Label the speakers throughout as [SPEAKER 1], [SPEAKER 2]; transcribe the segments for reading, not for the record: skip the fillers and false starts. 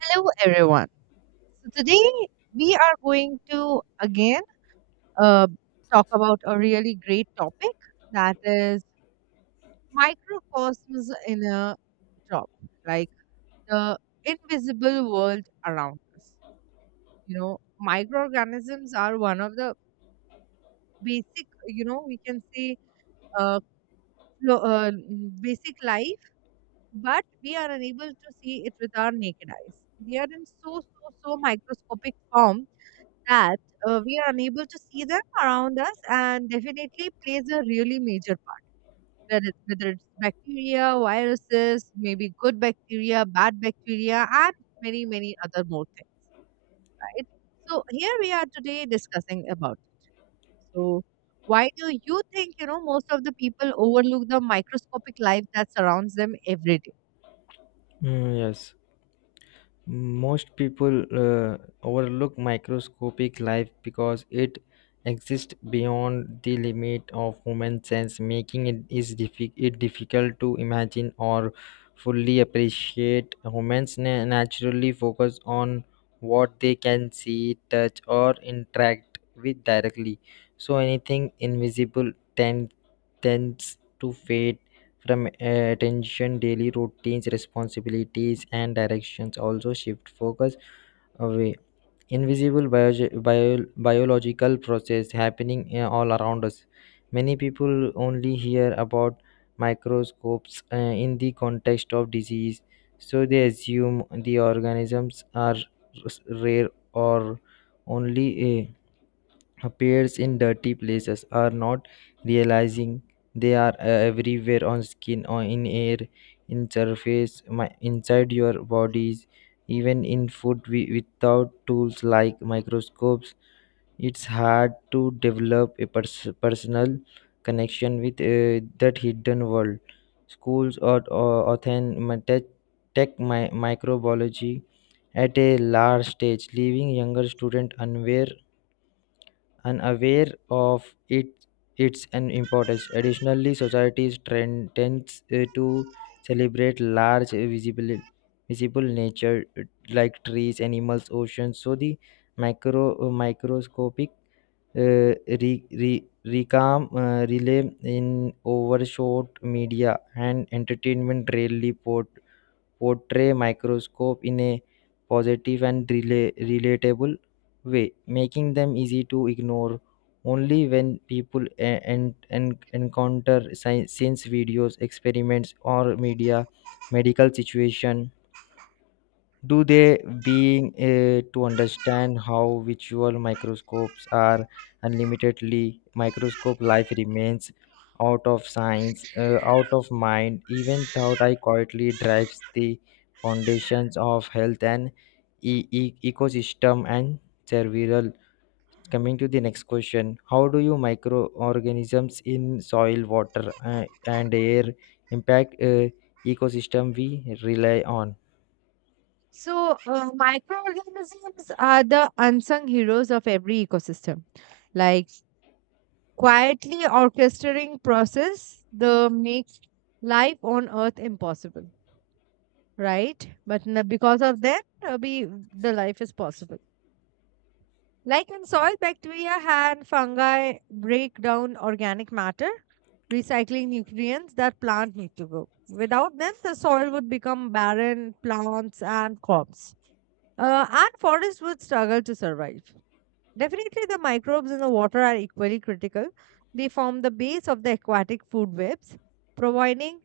[SPEAKER 1] Hello, everyone. So today we are going to again uh, talk about a really great topic, that is microcosms in a job, like the invisible world around us. You know, microorganisms are one of the basic, you know, we can say uh, basic life, but we are unable to see it with our naked eyes. They are in so, so, so microscopic form that we are unable to see them around us and definitely plays a really major part. Whether it's bacteria, viruses, maybe good bacteria, bad bacteria, and many, many other more things, right? So here we are today discussing about it. So why do you think, you know, most of the people overlook the microscopic life that surrounds them every day?
[SPEAKER 2] Yes, most people overlook microscopic life because it exists beyond the limit of human sense, making it difficult to imagine or fully appreciate. Humans naturally focus on what they can see, touch, or interact with directly, so anything invisible tends to fade from attention, daily routines, responsibilities, and directions also shift focus away invisible biological process happening all around us. Many people only hear about microscopes in the context of disease, so they assume the organisms are rare or only uh, appears in dirty places, are not realizing they are everywhere on skin or in air, in surface, inside your bodies, even in food without tools like microscopes. It's hard to develop a personal connection with that hidden world. Schools or tech microbiology at a large stage, leaving younger students unaware, unaware of it, its an importance. Additionally, societies trend, tends to celebrate large visible nature, like trees, animals, oceans. So the micro microscopic, uh, re, re, recam relay in overshot media and entertainment rarely portray microscope in a positive and relatable way, making them easy to ignore. Only when people encounter science videos, experiments, or media, medical situation, do they being to understand how visual microscopes are, unlimitedly microscope life remains out of science, out of mind, even thought I quietly drives the foundations of health and ecosystem and cerebral. Coming to the next question, how do you microorganisms in soil, water, and air impact ecosystem we rely on?
[SPEAKER 1] So, microorganisms are the unsung heroes of every ecosystem. Like quietly orchestrating process that makes life on earth impossible, right? But because of them, uh, we, the life is possible. Like in soil, bacteria and fungi break down organic matter, recycling nutrients that plant need to grow. Without them, the soil would become barren, plants and crops and forests would struggle to survive. Definitely, the microbes in the water are equally critical. They form the base of the aquatic food webs, providing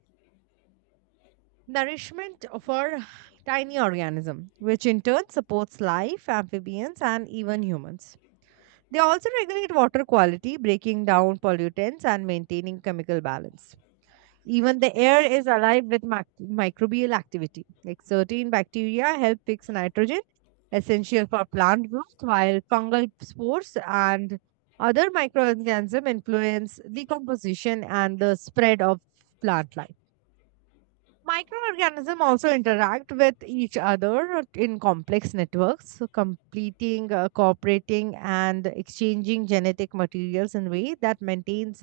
[SPEAKER 1] nourishment for tiny organisms, which in turn supports life, amphibians, and even humans. They also regulate water quality, breaking down pollutants and maintaining chemical balance. Even the air is alive with microbial activity. Like certain bacteria help fix nitrogen, essential for plant growth, while fungal spores and other microorganisms influence the composition and the spread of plant life. Microorganisms also interact with each other in complex networks, so completing, cooperating, and exchanging genetic materials in a way that maintains,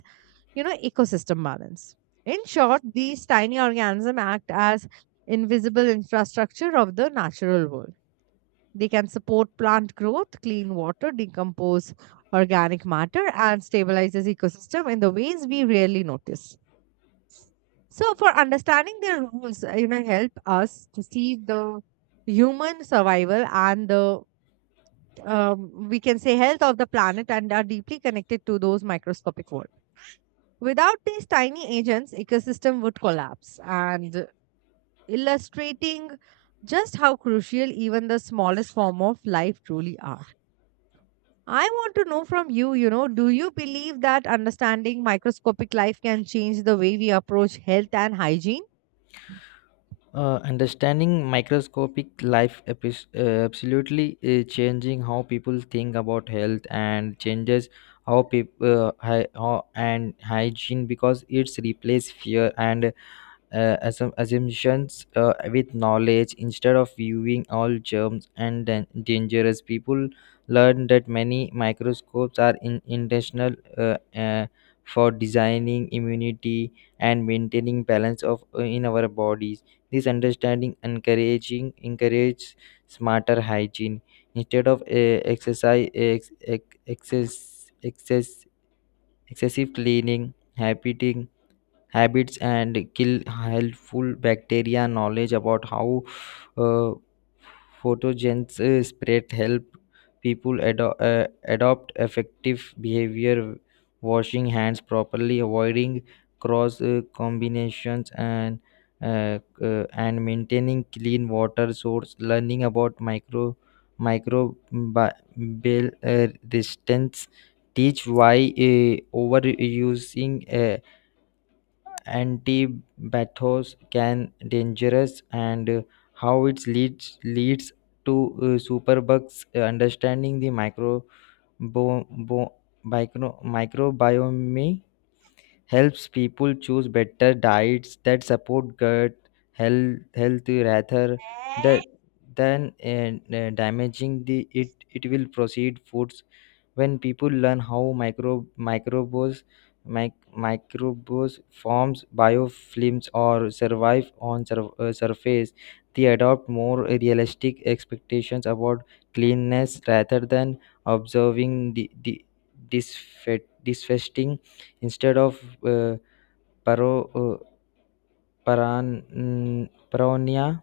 [SPEAKER 1] you know, ecosystem balance. In short, these tiny organisms act as invisible infrastructure of the natural world. They can support plant growth, clean water, decompose organic matter, and stabilizes ecosystem in the ways we rarely notice. So, for understanding their roles, you know, help us to see the human survival and the, we can say, health of the planet and are deeply connected to those microscopic world. Without these tiny agents, ecosystem would collapse and illustrating just how crucial even the smallest form of life truly are. I want to know from you, you know, do you believe that understanding microscopic life can change the way we approach health and hygiene?
[SPEAKER 2] Understanding microscopic life epis absolutely changing how people think about health and changes how people and hygiene, because it's replace fear and assumptions with knowledge. Instead of viewing all germs and dangerous, people learn that many microscopes are intentional, for designing immunity and maintaining balance of in our bodies. This understanding encouraging encourages smarter hygiene instead of exercise ex- ex- excess, excess excessive cleaning habiting habits and kill helpful bacteria. Knowledge about how uh, pathogens spread help people adopt effective behavior, washing hands properly, avoiding cross combinations, and and maintaining clean water source. Learning about micro microbial resistance teach why overusing anti-bathos can dangerous, and how it leads to superbugs. Understanding the bo, bo, microbiome helps people choose better diets that support gut health rather that than damaging the it will proceed foods. When people learn how micro mic, microbes forms biofilms or survive on surface, they adopt more realistic expectations about cleanness rather than observing the disfesting instead of uh, paro, uh, paran, paranoia.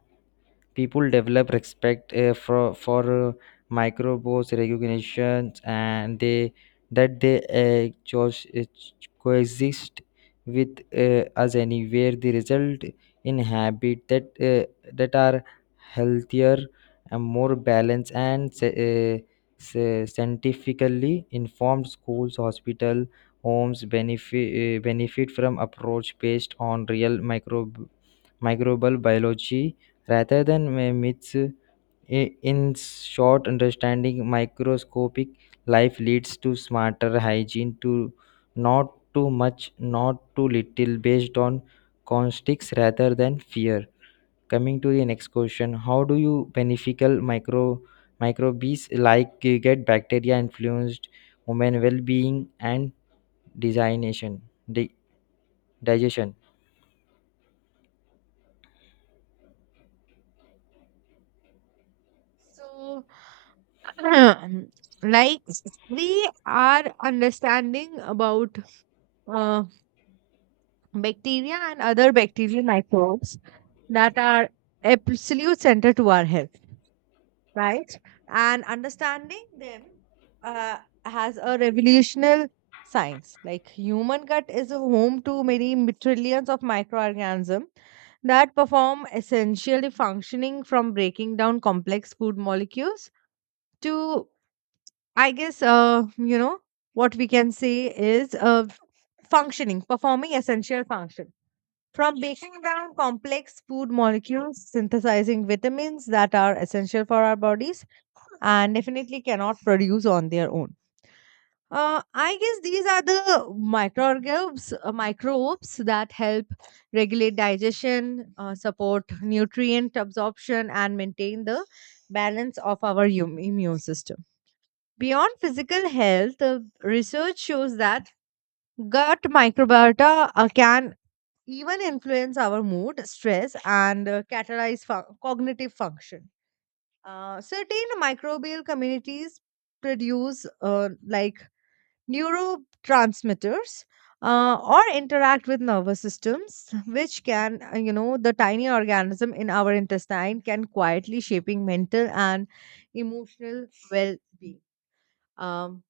[SPEAKER 2] People develop respect for microbes recognitions, and they coexist with us anywhere. The result in habit that that are healthier and more balanced and scientifically informed. Schools, hospital, homes benefit benefit from approach based on real micro microbial biology rather than my myths. In short, understanding microscopic life leads to smarter hygiene, to not too much, not too little, based on context rather than fear. Coming to the next question, how do you beneficial micro microbes like get bacteria influenced human well-being and designation, di- digestion?
[SPEAKER 1] So, like we are understanding about uh, bacteria and other bacterial microbes that are absolute center to our health, right? And understanding them uh, has a revolutionary science. Like human gut is a home to many trillions of microorganisms that perform essentially functioning from breaking down complex food molecules to, I guess, you know, what we can say is, functioning, performing essential function from breaking down complex food molecules, synthesizing vitamins that are essential for our bodies and definitely cannot produce on their own. I guess these are the microorganisms, microbes that help regulate digestion, support nutrient absorption, and maintain the balance of our immune system. Beyond physical health, research shows that gut microbiota can even influence our mood, stress, and cognitive function. Certain microbial communities produce, like, neurotransmitters or interact with nervous systems, which can, you know, the tiny organism in our intestine can quietly shaping mental and emotional well-being. Um,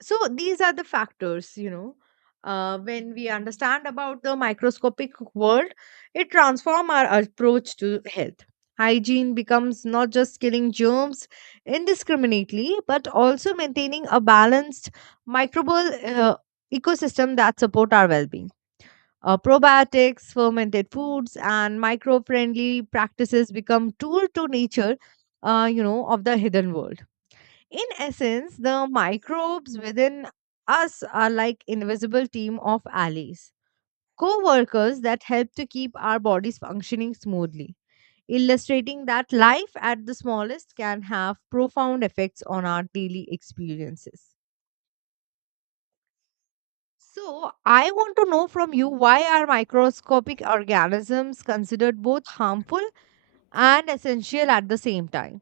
[SPEAKER 1] so these are the factors, you know, when we understand about the microscopic world, it transforms our approach to health. Hygiene becomes not just killing germs indiscriminately, but also maintaining a balanced microbial ecosystem that support our well-being. Probiotics, fermented foods, and micro-friendly practices become tool to nature, you know, of the hidden world. In essence, the microbes within us are like invisible team of allies, co-workers that help to keep our bodies functioning smoothly, illustrating that life at the smallest can have profound effects on our daily experiences. So, I want to know from you, why are microscopic organisms considered both harmful and essential at the same time?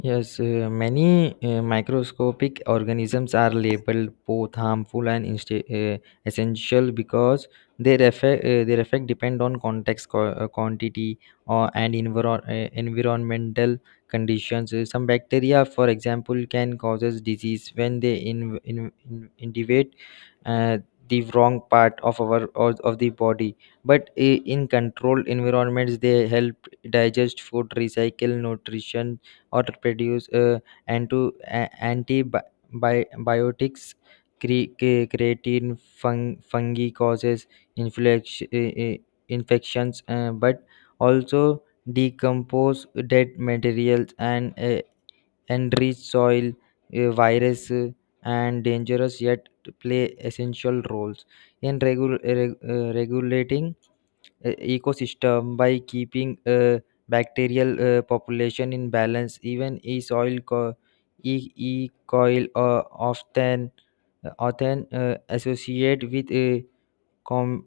[SPEAKER 2] Yes, many microscopic organisms are labeled both harmful and essential because their effect depend on context, quantity, or and environmental conditions. Some bacteria, for example, can causes disease when they invade uh, the wrong part of of the body. But in controlled environments, they help digest food, recycle nutrition, or produce anti antibiotics, creatine, fungi causes inflex- uh, uh, infections, but also decompose dead materials and enrich soil, virus, and dangerous yet play essential roles in regulating ecosystem by keeping bacterial population in balance. Even e soil e coil often associate with a com-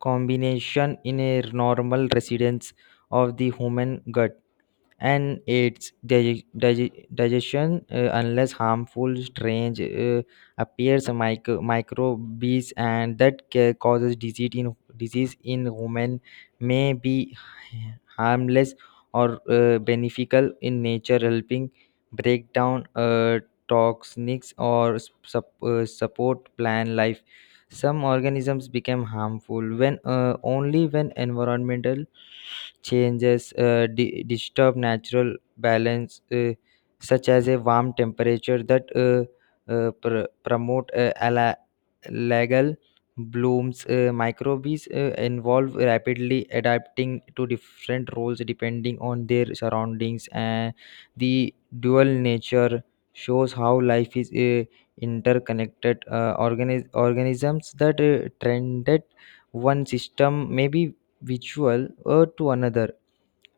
[SPEAKER 2] combination in a normal residence of the human gut and its digestion, unless harmful strange appears. Microbes and that causes disease in human may be harmless or beneficial in nature, helping break down toxins or support plant life. Some organisms become harmful when only when environmental changes disturb natural balance, such as a warm temperature that promote algal blooms. Microbes involve rapidly adapting to different roles depending on their surroundings, and the dual nature shows how life is. Interconnected organisms that trend that one system may be visual or to another.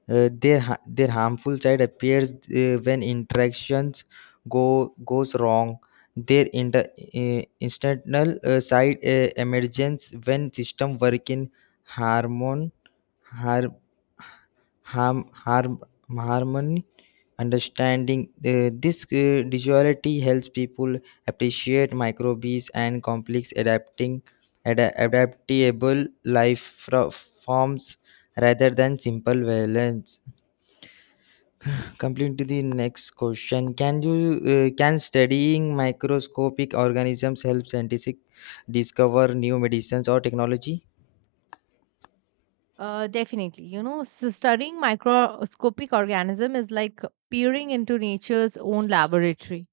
[SPEAKER 2] Their their harmful side appears when interactions go goes wrong. Their instrumental side emerges when system work in harmony, har- harm, harm, harmony, understanding. This duality helps people appreciate microbes and complex adapting adaptable life forms rather than simple violence. Complete to the next question. Can you can studying microscopic organisms help scientists discover new medicines or technology?
[SPEAKER 1] Definitely. You know, so studying microscopic organism is like peering into nature's own laboratory.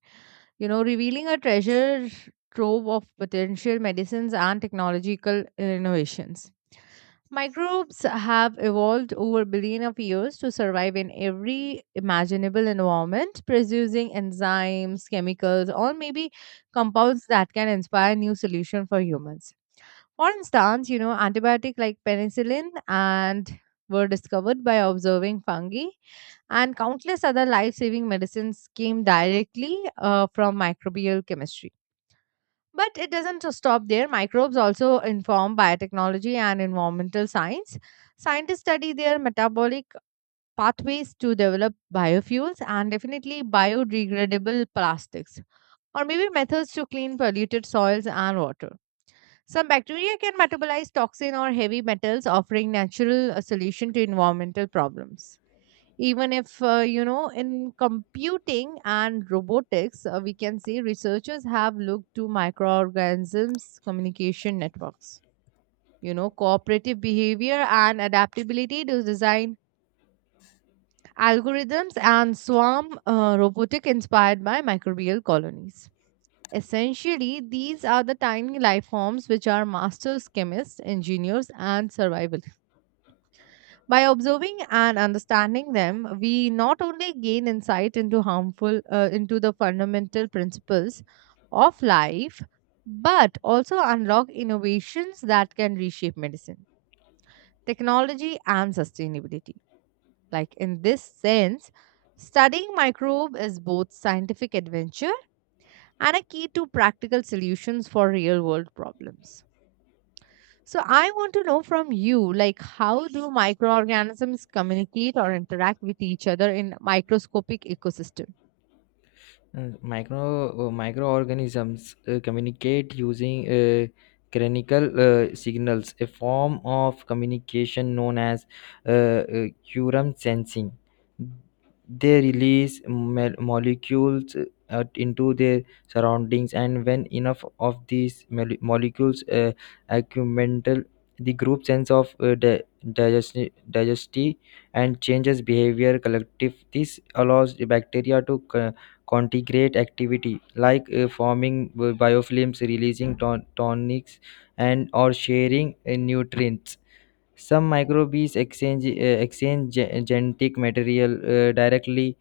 [SPEAKER 1] You know, revealing a treasure trove of potential medicines and technological innovations. Microbes have evolved over billion of years to survive in every imaginable environment, producing enzymes, chemicals, or maybe compounds that can inspire new solution for humans. For instance, you know, antibiotic like penicillin and were discovered by observing fungi, and countless other life-saving medicines came directly, from microbial chemistry. But it doesn't just stop there. Microbes also inform biotechnology and environmental science. Scientists study their metabolic pathways to develop biofuels and definitely biodegradable plastics, or maybe methods to clean polluted soils and water. Some bacteria can metabolize toxin or heavy metals, offering natural solution to environmental problems. Even if, you know, in computing and robotics, we can see researchers have looked to microorganisms, communication networks. You know, cooperative behavior and adaptability to design algorithms and swarm robotic inspired by microbial colonies. Essentially, these are the tiny life forms which are masters, chemists, engineers, and survivalists. By observing and understanding them, we not only gain insight into harmful, into the fundamental principles of life, but also unlock innovations that can reshape medicine, technology, and sustainability. Like in this sense, studying microbe is both scientific adventure and a key to practical solutions for real world problems. So I want to know from you, like, how do microorganisms communicate or interact with each other in microscopic ecosystem?
[SPEAKER 2] Micro microorganisms communicate using cranial signals, a form of communication known as quorum sensing. They release molecules into their surroundings, and when enough of these molecules accumulate, the group sense of digesti and changes behavior collective. This allows the bacteria to Contigrate activity like forming biofilms, releasing tonics, and or sharing nutrients. Some microbes exchange genetic material directly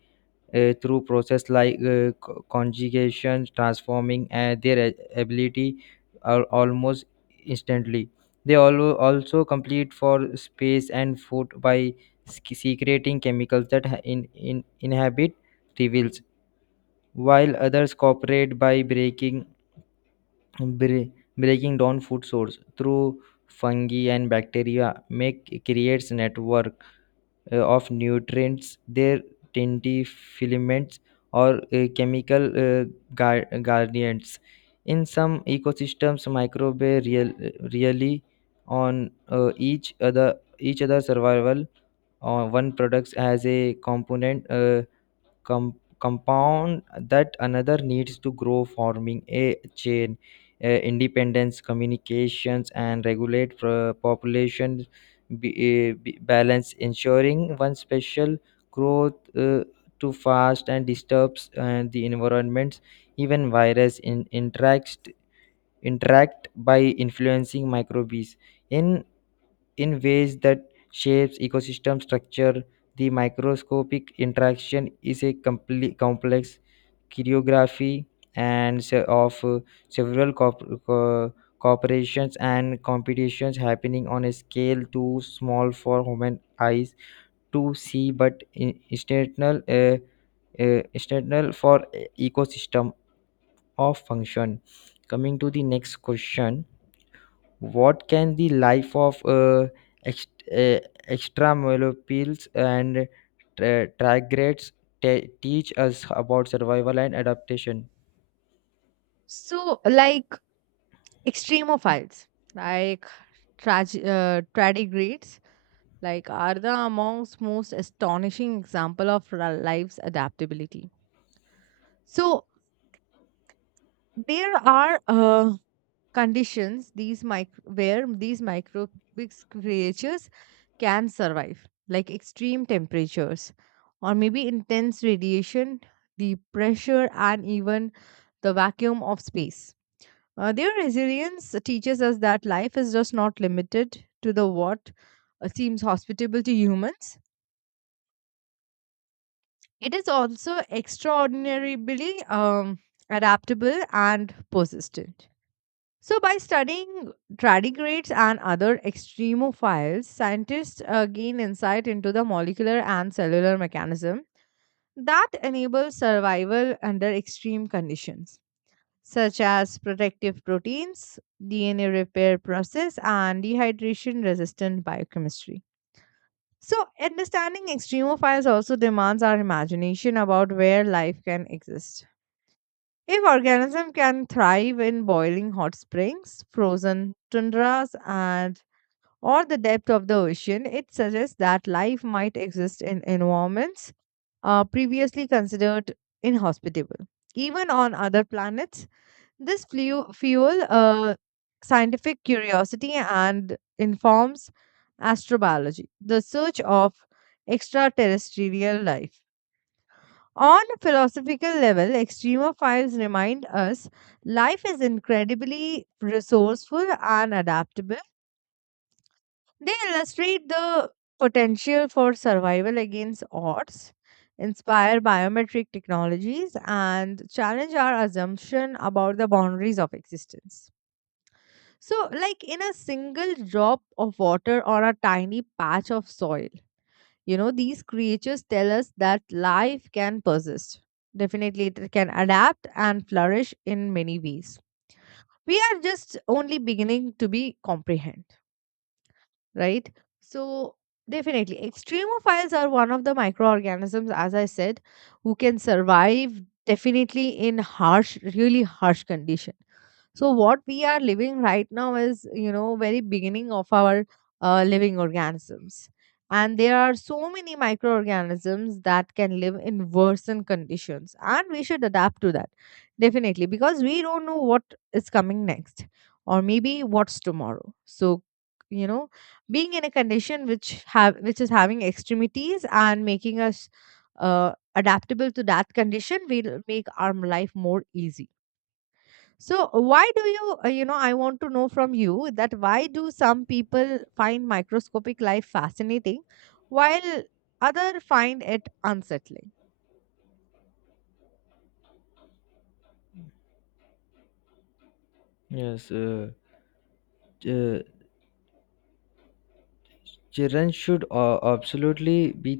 [SPEAKER 2] through process like conjugation, transforming their ability almost instantly. They also complete for space and food by secreting chemicals that ha- in inhabit reveals, while others cooperate by breaking bre- breaking down food source through fungi and bacteria, make creates network of nutrients, their tinty filaments or chemical guardians. In some ecosystems, really on each other survival on one products as a component com- compound that another needs to grow, forming a chain independence communications, and regulate population balance, ensuring one special growth too fast and disturbs the environments. Even interacts interact by influencing microbes in in ways that shapes ecosystem structure. The microscopic interaction is a complex choreography and se- of several corporations and competitions happening on a scale too small for human eyes to see, but external, external for ecosystem of function. Coming to the next question, what can the life of ext- uh, extramolecules and tardigrades teach us about survival and adaptation?
[SPEAKER 1] So like extremophiles, like tardigrades, like are the amongst most astonishing example of life's adaptability. So there are conditions these where these microbic creatures can survive, like extreme temperatures or maybe intense radiation, the pressure, and even the vacuum of space. Their resilience teaches us that life is just not limited to the what seems hospitable to humans. It is also extraordinarily adaptable and persistent. So, by studying tardigrades and other extremophiles, scientists gain insight into the molecular and cellular mechanism that enables survival under extreme conditions, such as protective proteins, DNA repair process, and dehydration resistant biochemistry. So, understanding extremophiles also demands our imagination about where life can exist. If organisms can thrive in boiling hot springs, frozen tundras, and or the depth of the ocean, it suggests that life might exist in environments previously considered inhospitable. Even on other planets, this fuel scientific curiosity and informs astrobiology, the search of extraterrestrial life. On a philosophical level, extremophiles remind us life is incredibly resourceful and adaptable. They illustrate the potential for survival against odds, inspire biometric technologies, and challenge our assumption about the boundaries of existence. So, like in a single drop of water or a tiny patch of soil, you know, these creatures tell us that life can persist. Definitely, it can adapt and flourish in many ways. We are just only beginning to be comprehend, right? So, definitely, extremophiles are one of the microorganisms, as I said, who can survive definitely in harsh, really harsh condition. So, what we are living right now is, you know, very beginning of our living organisms. And there are so many microorganisms that can live in worsened conditions, and we should adapt to that definitely, because we don't know what is coming next or maybe what's tomorrow. So, you know, being in a condition which have which is having extremities and making us adaptable to that condition will make our life more easy. So why do you, you know, I want to know from you, that why do some people find microscopic life fascinating while other find it unsettling?
[SPEAKER 2] Yes, uh, children should absolutely be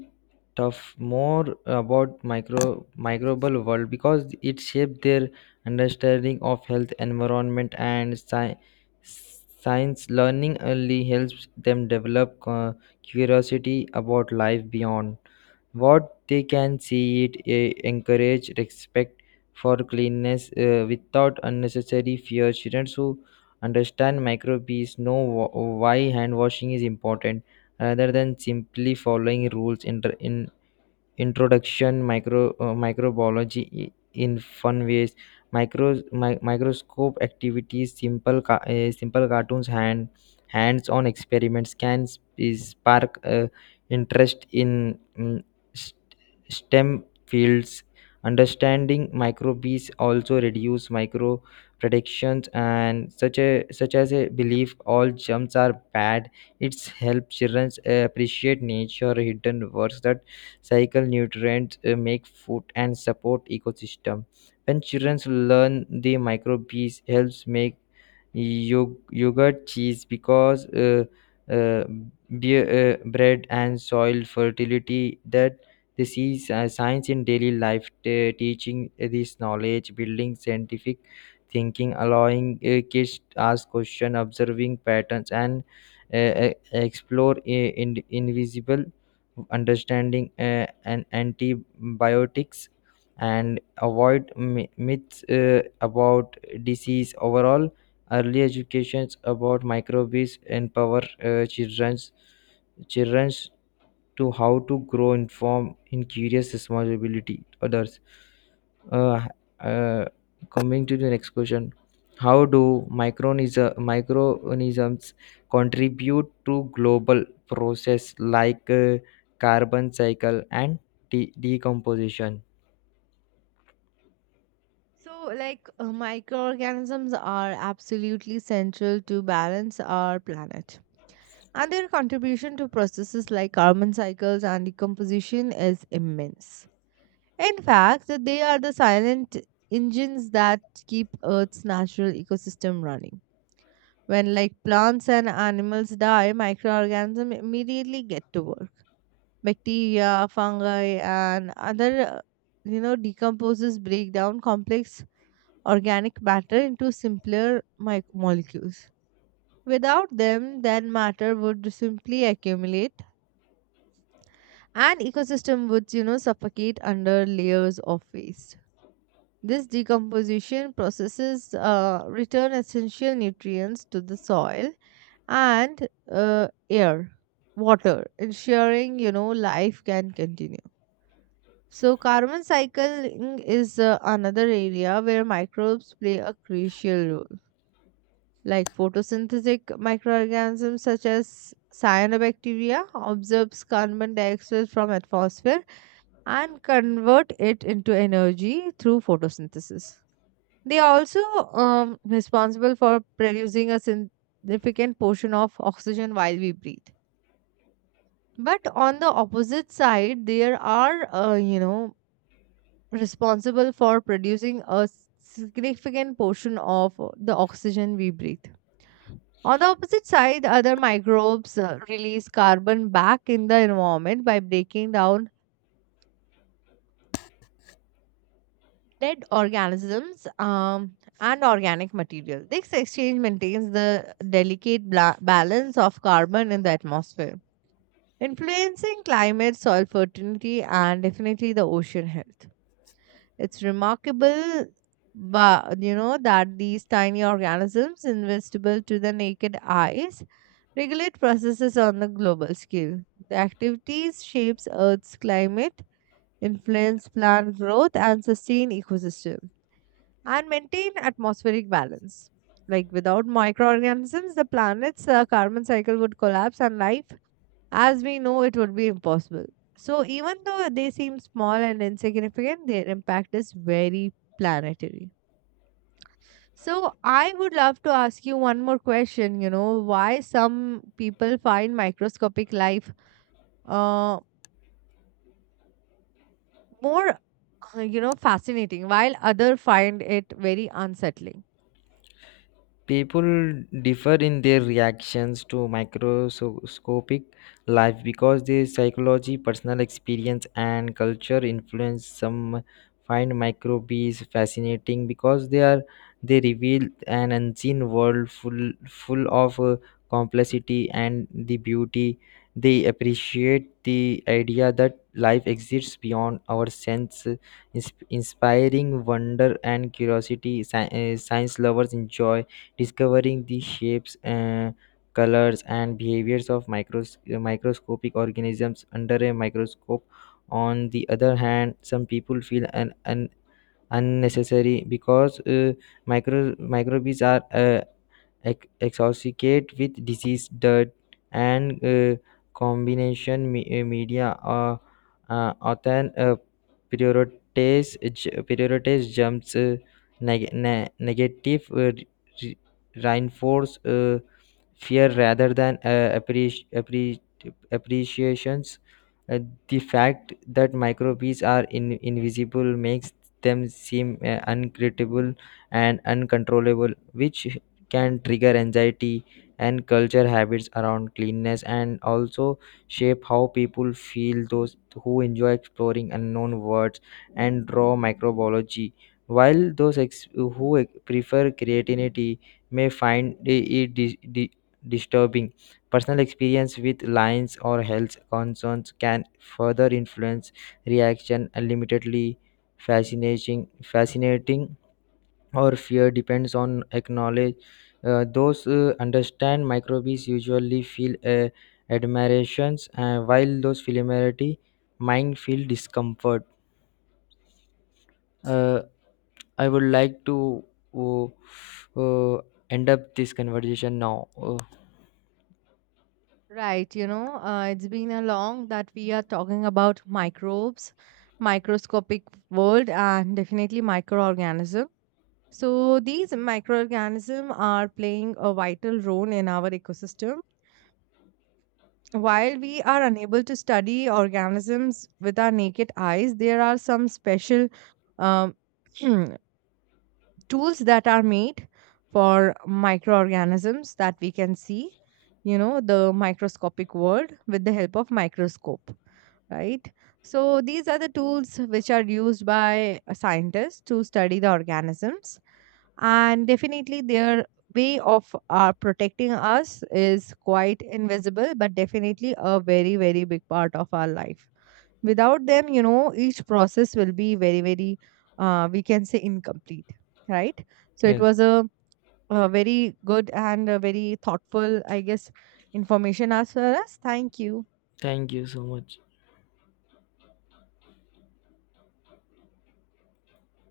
[SPEAKER 2] tough more about micro microbial world because it shapes their understanding of health, environment, and science. Learning early helps them develop curiosity about life beyond what they can see. It Eh, encourage respect for cleanness, eh, without unnecessary fear. Students who understand microbes know why hand washing is important, rather than simply following rules in introduction micro microbiology in fun ways. Micro microscope activities, simple simple cartoons, hands on experiments can spark interest in st- stem fields. Understanding microbes also reduce micro predictions and such as a belief all germs are bad. It's help children appreciate nature hidden words that cycle nutrients, make food, and support ecosystem. When children learn the microbes helps make yogurt, cheese because uh, be- bread, and soil fertility, that this is science in daily life. Teaching this knowledge building scientific thinking, allowing kids to ask question, observing patterns, and explore invisible, understanding and antibiotics, and avoid myths about disease. Overall, early educations about microbes empower uh, children's children's to how to grow informed in curious responsibility to others. uh, uh, Coming to the next question, how do microorganisms contribute to global process like carbon cycle and decomposition?
[SPEAKER 1] So, like, microorganisms are absolutely central to balance our planet, and their contribution to processes like carbon cycles and decomposition is immense. In fact, they are the silent engines that keep Earth's natural ecosystem running. When like plants and animals die, microorganisms immediately get to work. Bacteria, fungi, and other, you know, decomposes break down complex organic matter into simpler molecules. Without them, then matter would simply accumulate and ecosystem would, you know, suffocate under layers of waste. This decomposition processes return essential nutrients to the soil and air, water, ensuring, you know, life can continue. So carbon cycling is, another area where microbes play a crucial role. Like photosynthetic microorganisms such as cyanobacteria absorbs carbon dioxide from atmosphere and convert it into energy through photosynthesis. They are also, responsible for producing a significant portion of oxygen while we breathe. But on the opposite side, there are, you know, responsible for producing a significant portion of the oxygen we breathe. On the opposite side, other microbes release carbon back in the environment by breaking down dead organisms and organic material. This exchange maintains the delicate balance of carbon in the atmosphere, influencing climate, soil fertility, and definitely the ocean health. It's remarkable, but you know that these tiny organisms, invisible to the naked eyes, regulate processes on the global scale. The activities shapes Earth's climate, influence plant growth, and sustain ecosystems and maintain atmospheric balance. Like without microorganisms, the planet's carbon cycle would collapse and life as we know it would be impossible. So, even though they seem small and insignificant, their impact is very planetary. So, I would love to ask you one more question. You know, why some people find microscopic life, uh, more, you know, fascinating, while other find it very unsettling?
[SPEAKER 2] People differ in their reactions to microscopic life because their psychology, personal experience, and culture influence. Some find microbes fascinating because they reveal an unseen world full of complexity and the beauty. They appreciate the idea that life exists beyond our sense, inspiring wonder and curiosity. Science lovers enjoy discovering the shapes, colors, and behaviors of microscopic organisms under a microscope. On the other hand, some people feel an unnecessary because microbes are associated with disease, dirt, and combination. Media are often prioritize jumps, negative re- reinforce fear rather than appreciations. Uh, the fact that microbes are invisible makes them seem uncreatable and uncontrollable, which can trigger anxiety, and culture habits around cleanness and also shape how people feel. Those who enjoy exploring unknown words and raw microbiology, while those who prefer creativity may find it disturbing. Personal experience with lines or health concerns can further influence reaction unlimitedly. Fascinating or fear depends on acknowledge. Those understand microbes usually feel admirations, while those familiarity mind feel discomfort. Uh, I would like to uh, uh, end up this conversation now.
[SPEAKER 1] Right, you know, it's been a long that we are talking about microbes, microscopic world, and definitely microorganism. So these microorganisms are playing a vital role in our ecosystem. While we are unable to study organisms with our naked eyes, there are some special, um, tools that are made for microorganisms that we can see, you know, the microscopic world with the help of microscope, right? So these are the tools which are used by scientists to study the organisms, and definitely their way of protecting us is quite invisible, but definitely a very, very big part of our life. Without them, you know, each process will be very, very, we can say, incomplete, right? So it
[SPEAKER 2] Yes,
[SPEAKER 1] was a very good and a very thoughtful, I guess, information as for us. Thank you.
[SPEAKER 2] thank you so much.